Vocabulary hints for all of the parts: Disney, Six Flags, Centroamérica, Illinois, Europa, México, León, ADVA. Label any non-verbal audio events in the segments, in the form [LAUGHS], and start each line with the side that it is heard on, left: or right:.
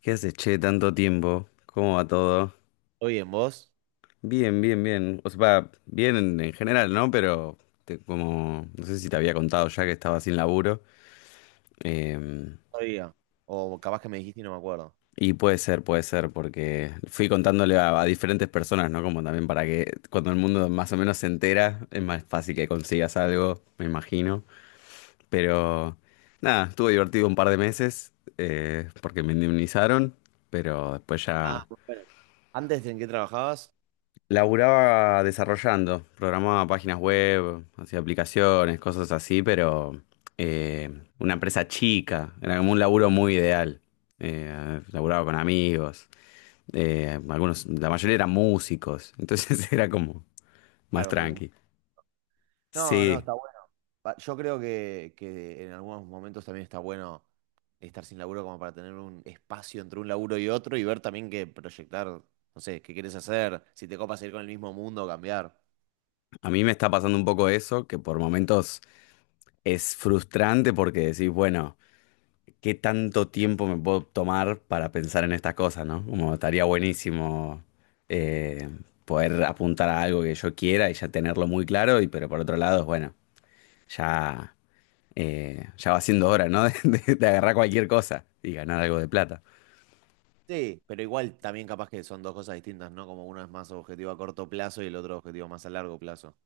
left: ¿Qué haces, che? Tanto tiempo. ¿Cómo va todo?
right: ¿Todo bien, vos?
left: Bien, bien, bien. O sea, va bien en general, ¿no? Pero no sé si te había contado ya que estaba sin laburo. Em,
right: Todavía. O capaz que me dijiste y no me acuerdo.
left: y puede ser, porque fui contándole a diferentes personas, ¿no? Como también para que cuando el mundo más o menos se entera, es más fácil que consigas algo, me imagino. Pero nada, estuvo divertido un par de meses, porque me indemnizaron, pero después
right: Ah,
left: ya...
right: muy bueno. ¿Antes en qué trabajabas?
left: Laburaba desarrollando, programaba páginas web, hacía aplicaciones, cosas así, pero eh, una empresa chica, era como un laburo muy ideal. Laburaba con amigos, algunos, la mayoría eran músicos, entonces [LAUGHS] era como más
right: Claro,
left: tranqui.
right: no, no,
left: Sí,
right: está bueno. Yo creo que en algunos momentos también está bueno estar sin laburo como para tener un espacio entre un laburo y otro y ver también que proyectar, no sé, qué quieres hacer, si te copas ir con el mismo mundo, o cambiar.
left: a mí me está pasando un poco eso, que por momentos es frustrante porque decís, bueno, qué tanto tiempo me puedo tomar para pensar en estas cosas, ¿no? Como estaría buenísimo eh, poder apuntar a algo que yo quiera y ya tenerlo muy claro, y pero por otro lado, bueno, ya, ya va siendo hora, ¿no? [LAUGHS] De agarrar cualquier cosa y ganar algo de plata.
right: Sí, pero igual también capaz que son dos cosas distintas, ¿no? Como uno es más objetivo a corto plazo y el otro objetivo más a largo plazo.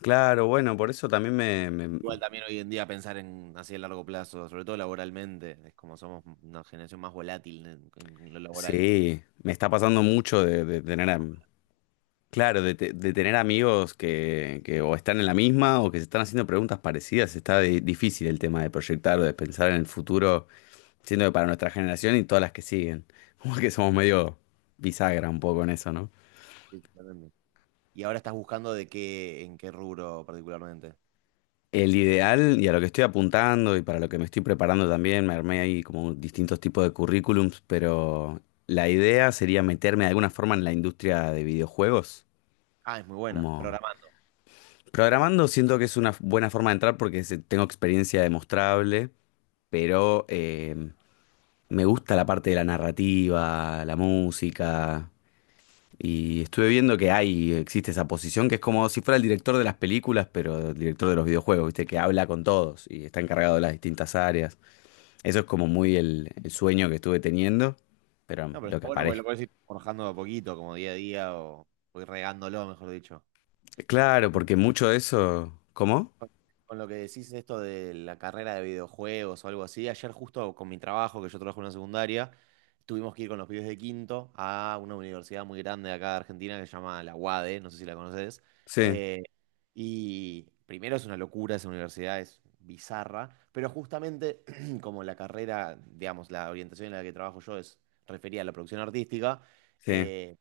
left: Claro, bueno, por eso también
right: Igual también hoy en día pensar en así a largo plazo, sobre todo laboralmente, es como somos una generación más volátil en lo laboral.
left: sí, me está pasando mucho de claro, de tener amigos que o están en la misma o que se están haciendo preguntas parecidas, está difícil el tema de proyectar o de pensar en el futuro, siendo que para nuestra generación y todas las que siguen, [LAUGHS] como que somos medio bisagra un poco en eso, ¿no?
right: Sí, totalmente. Y ahora estás buscando de qué, ¿en qué rubro particularmente?
left: El ideal y a lo que estoy apuntando y para lo que me estoy preparando también, me armé ahí como distintos tipos de currículums, pero la idea sería meterme de alguna forma en la industria de videojuegos,
right: Ah, es muy buena,
left: como
right: programando.
left: programando siento que es una buena forma de entrar porque tengo experiencia demostrable. Pero me gusta la parte de la narrativa, la música. Y estuve viendo que hay, existe esa posición que es como si fuera el director de las películas, pero el director de los videojuegos, ¿viste? Que habla con todos y está encargado de las distintas áreas. Eso es como muy el sueño que estuve teniendo, pero
right: No, pero
left: lo
right: está
left: que
right: bueno porque
left: aparece.
right: lo puedes ir forjando de a poquito, como día a día, o ir regándolo, mejor dicho.
left: Claro, porque mucho de eso. ¿Cómo?
right: Con con lo que decís esto de la carrera de videojuegos o algo así, ayer justo con mi trabajo, que yo trabajo en una secundaria, tuvimos que ir con los pibes de quinto a una universidad muy grande de acá de Argentina que se llama la UADE, no sé si la conoces.
left: Sí,
right: Eh, y primero es una locura esa universidad, es bizarra, pero justamente [CLEARS THROAT] como la carrera, digamos, la orientación en la que trabajo yo es referida a la producción artística.
left: sí.
right: eh,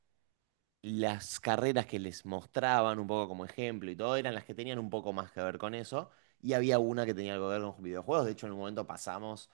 right: las carreras que les mostraban un poco como ejemplo y todo eran las que tenían un poco más que ver con eso. Y había una que tenía algo que ver con videojuegos. De hecho, en un momento pasamos,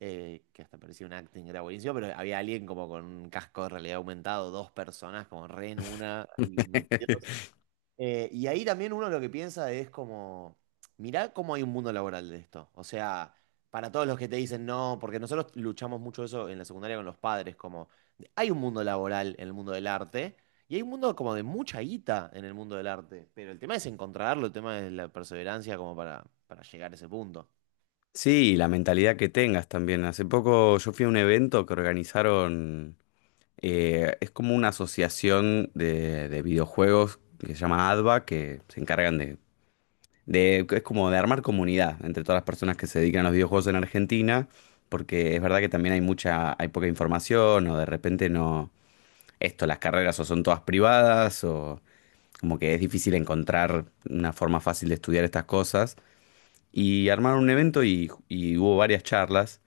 right: que hasta parecía un acting, que era buenísimo, pero había alguien como con un casco de realidad aumentado, dos personas como re en una, y metido.
left: [LAUGHS]
right: Y ahí también uno lo que piensa es como, mirá cómo hay un mundo laboral de esto. O sea, para todos los que te dicen no, porque nosotros luchamos mucho eso en la secundaria con los padres, como hay un mundo laboral en el mundo del arte y hay un mundo como de mucha guita en el mundo del arte. Pero el tema es encontrarlo, el tema es la perseverancia como para llegar a ese punto.
left: Sí, la mentalidad que tengas también. Hace poco yo fui a un evento que organizaron. Es como una asociación de videojuegos que se llama ADVA, que se encargan es como de armar comunidad entre todas las personas que se dedican a los videojuegos en Argentina, porque es verdad que también hay mucha, hay poca información, o de repente no... Esto, las carreras o son todas privadas, o como que es difícil encontrar una forma fácil de estudiar estas cosas. Y armaron un evento y hubo varias charlas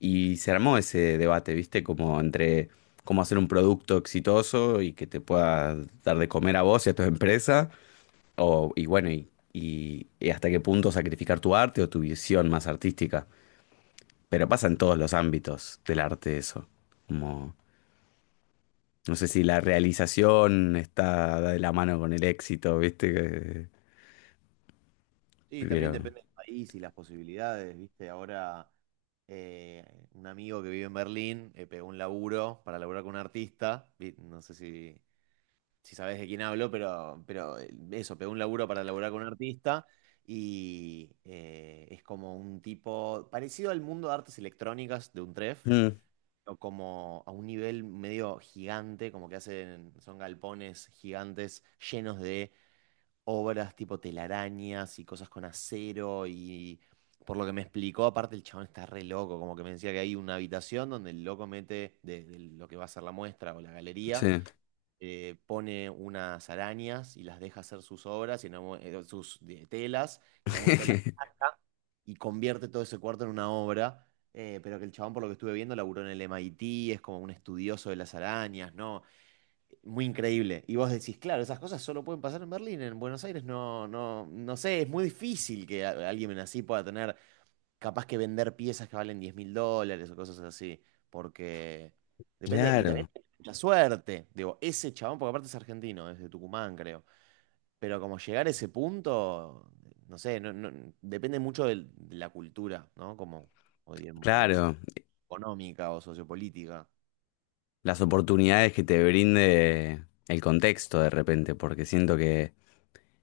left: y se armó ese debate, ¿viste? Como entre cómo hacer un producto exitoso y que te pueda dar de comer a vos y a tu empresa, o, y bueno, y hasta qué punto sacrificar tu arte o tu visión más artística. Pero pasa en todos los ámbitos del arte eso. Como, no sé si la realización está de la mano con el éxito, ¿viste? Que-
right: Sí, también
left: pero...
right: depende del país y las posibilidades, ¿viste? Ahora un amigo que vive en Berlín pegó un laburo para laburar con un artista. No sé si sabes de quién hablo, pero, eso, pegó un laburo para laburar con un artista y es como un tipo parecido al mundo de artes electrónicas de un tref,
left: Mm,
right: o como a un nivel medio gigante, como que hacen, son galpones gigantes llenos de obras tipo telarañas y cosas con acero y... Por lo que me explicó, aparte el chabón está re loco, como que me decía que hay una habitación donde el loco mete de lo que va a ser la muestra o la
left: sí.
right: galería, pone unas arañas y las deja hacer sus obras, y en telas, y en algún momento
left: [LAUGHS]
right: y convierte todo ese cuarto en una obra. Pero que el chabón, por lo que estuve viendo, laburó en el MIT, es como un estudioso de las arañas, ¿no? Muy increíble. Y vos decís, claro, esas cosas solo pueden pasar en Berlín, en Buenos Aires no, no, no sé, es muy difícil que alguien así pueda tener capaz que vender piezas que valen 10.000 dólares o cosas así, porque depende, y también
left: Claro,
right: la suerte, digo, ese chabón, porque aparte es argentino, es de Tucumán, creo, pero como llegar a ese punto, no sé, depende mucho de la cultura, ¿no? Como, o de la situación
left: claro.
right: económica o sociopolítica,
left: Las oportunidades que te brinde el contexto de repente, porque siento que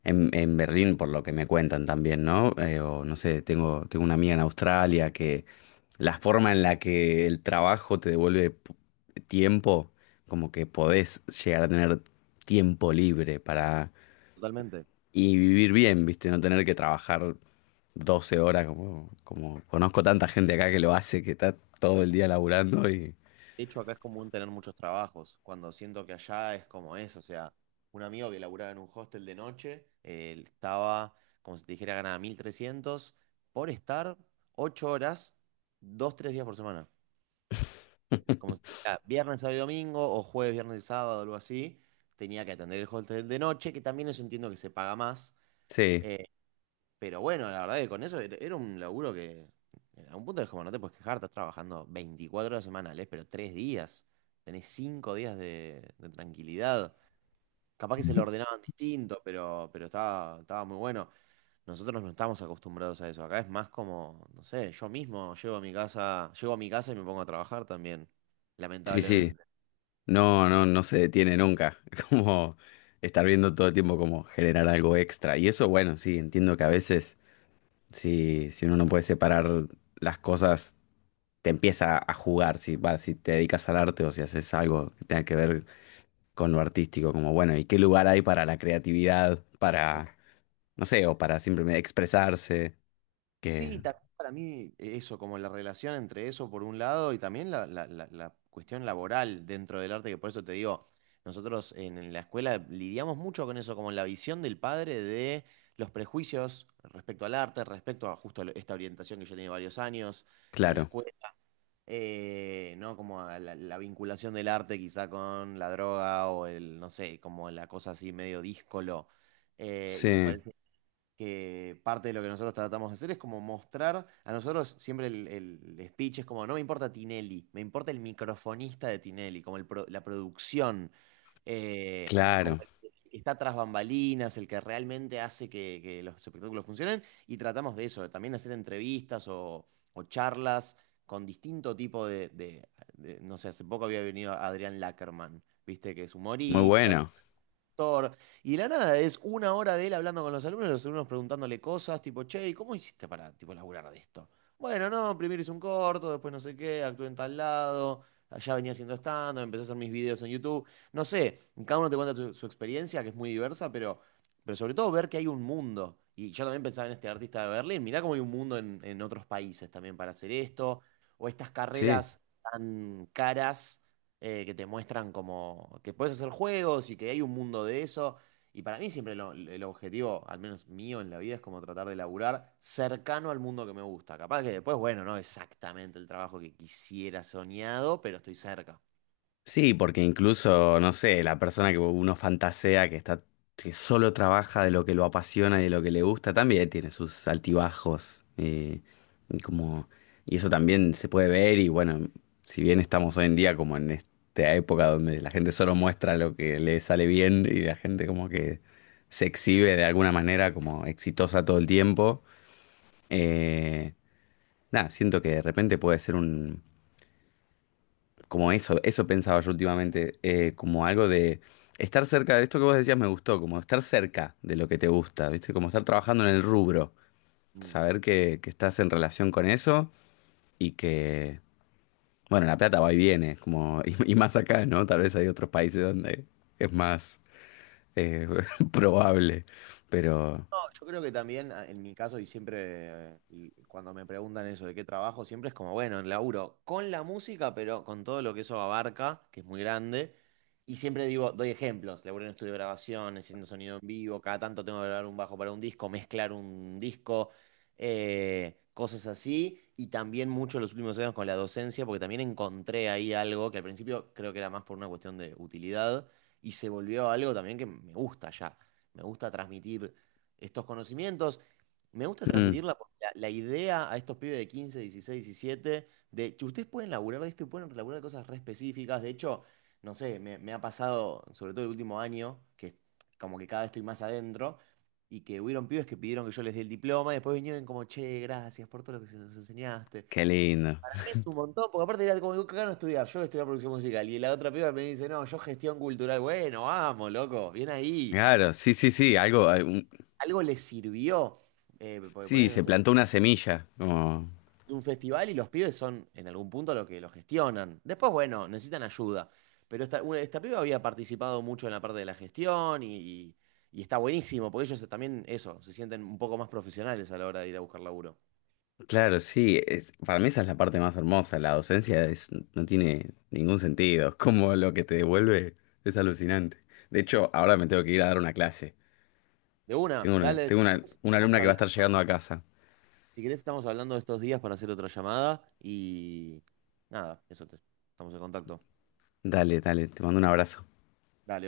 left: en Berlín, por lo que me cuentan también, ¿no? O no sé, tengo una amiga en Australia que la forma en la que el trabajo te devuelve tiempo, como que podés llegar a tener tiempo libre para...
right: totalmente.
left: Y vivir bien, ¿viste? No tener que trabajar 12 horas, como, como conozco tanta gente acá que lo hace, que está todo el día laburando y...
right: De hecho, acá es común tener muchos trabajos, cuando siento que allá es como eso, o sea, un amigo que laburaba en un hostel de noche, él estaba, como si te dijera, ganaba 1.300 por estar 8 horas, 2 3 días por semana. Como si
left: [LAUGHS]
right: te dijera, viernes, sábado y domingo, o jueves, viernes y sábado, algo así, tenía que atender el hostel de noche, que también eso entiendo que se paga más,
left: Sí,
right: eh, pero bueno, la verdad que con eso era un laburo que a un punto es como no te puedes quejar, estás trabajando 24 horas semanales, pero 3 días. Tenés 5 días de tranquilidad. Capaz que se lo ordenaban distinto, pero estaba, estaba muy bueno. Nosotros no estamos acostumbrados a eso. Acá es más como, no sé, yo mismo llego a mi casa, llego a mi casa y me pongo a trabajar también,
left: sí, sí.
right: lamentablemente.
left: No, no, no se detiene nunca. [LAUGHS] Como estar viendo todo el tiempo como generar algo extra. Y eso, bueno, sí, entiendo que a veces, si, si uno no puede separar las cosas, te empieza a jugar. Si, va, si te dedicas al arte o si haces algo que tenga que ver con lo artístico, como bueno, ¿y qué lugar hay para la creatividad? Para, no sé, o para simplemente expresarse. Que,
right: Sí, también para mí eso, como la relación entre eso por un lado y también la cuestión laboral dentro del arte, que por eso te digo, nosotros en la escuela lidiamos mucho con eso, como la visión del padre de los prejuicios respecto al arte, respecto a justo lo- esta orientación que yo tenía varios años en la
left: claro,
right: escuela, ¿no? Como a la, la vinculación del arte quizá con la droga o el, no sé, como la cosa así medio díscolo. Y me
left: sí,
right: parece que parte de lo que nosotros tratamos de hacer es como mostrar, a nosotros siempre el speech es como, no me importa Tinelli, me importa el microfonista de Tinelli, como la producción, como
left: claro,
right: el que está tras bambalinas, el que realmente hace que los espectáculos funcionen, y tratamos de eso, de también hacer entrevistas o charlas con distinto tipo no sé, hace poco había venido Adrián Lackerman, viste, que es
left: muy
right: humorista,
left: bueno,
right: Thor. Y de la nada, es una hora de él hablando con los alumnos preguntándole cosas, tipo, che, ¿y cómo hiciste para, tipo, laburar de esto? Bueno, no, primero hice un corto, después no sé qué, actué en tal lado, allá venía haciendo stand-up, empecé a hacer mis videos en YouTube. No sé, cada uno te cuenta su experiencia, que es muy diversa, pero sobre todo ver que hay un mundo. Y yo también pensaba en este artista de Berlín, mirá cómo hay un mundo en otros países también para hacer esto, o estas
left: sí.
right: carreras tan caras que te muestran como que puedes hacer juegos y que hay un mundo de eso. Y para mí siempre lo- el objetivo, al menos mío en la vida, es como tratar de laburar cercano al mundo que me gusta. Capaz que después, bueno, no exactamente el trabajo que quisiera soñado, pero estoy cerca.
left: Sí, porque incluso, no sé, la persona que uno fantasea, que está, que solo trabaja de lo que lo apasiona y de lo que le gusta, también tiene sus altibajos. Eh, y como, y eso también se puede ver, y bueno, si bien estamos hoy en día como en esta época donde la gente solo muestra lo que le sale bien y la gente como que se exhibe de alguna manera como exitosa todo el tiempo, eh, nada, siento que de repente puede ser un como eso pensaba yo últimamente, como algo de estar cerca de esto que vos decías me gustó, como estar cerca de lo que te gusta, ¿viste? Como estar trabajando en el rubro,
right: Mm.
left: saber que estás en relación con eso y que, bueno, la plata va y viene, como, [LAUGHS] y más acá, ¿no? Tal vez hay otros países donde es más eh, [LAUGHS] probable, pero...
right: No, yo creo que también, a- en mi caso, y siempre y cuando me preguntan eso de qué trabajo, siempre es como, bueno, laburo con la música, pero con todo lo que eso abarca, que es muy grande. Y siempre digo, doy ejemplos, laburo en estudio de grabación, haciendo sonido en vivo, cada tanto tengo que grabar un bajo para un disco, mezclar un disco, cosas así. Y también mucho los últimos años con la docencia, porque también encontré ahí algo que al principio creo que era más por una cuestión de utilidad, y se volvió algo también que me gusta ya. Me gusta transmitir estos conocimientos. Me gusta
left: Mm,
right: transmitirla porque la idea a estos pibes de 15, 16, 17, de que ustedes pueden laburar de esto y pueden laburar de cosas re específicas. De hecho, no sé, me ha pasado, sobre todo el último año, que como que cada vez estoy más adentro, y que hubieron pibes que pidieron que yo les dé el diploma y después vinieron como, che, gracias por todo lo que nos enseñaste.
left: qué lindo.
right: Para mí es un montón, porque aparte era como, acá no estudiar, yo voy a estudiar producción musical. Y la otra piba me dice, no, yo gestión cultural. Bueno, vamos, loco, bien ahí
left: Claro, sí, sí, sí, algo, un-
right: algo les sirvió. Porque
left: sí,
right: poner, no
left: se
right: sé,
left: plantó una semilla, como...
right: un festival y los pibes son en algún punto lo que lo gestionan. Después, bueno, necesitan ayuda. Pero esta piba había participado mucho en la parte de la gestión y está buenísimo, porque ellos también, eso, se sienten un poco más profesionales a la hora de ir a buscar laburo.
left: Claro, sí, es- para mí esa es la parte más hermosa, la docencia es, no tiene ningún sentido, [LAUGHS] es como lo que te devuelve es alucinante. De hecho, ahora me tengo que ir a dar una clase.
right: De una,
left: Tengo una,
right: dale, si querés,
left: una alumna que va a estar llegando a casa.
right: si querés, estamos hablando estos días para hacer otra llamada y nada, estamos en contacto.
left: Dale, dale, te mando un abrazo.
right: Dale.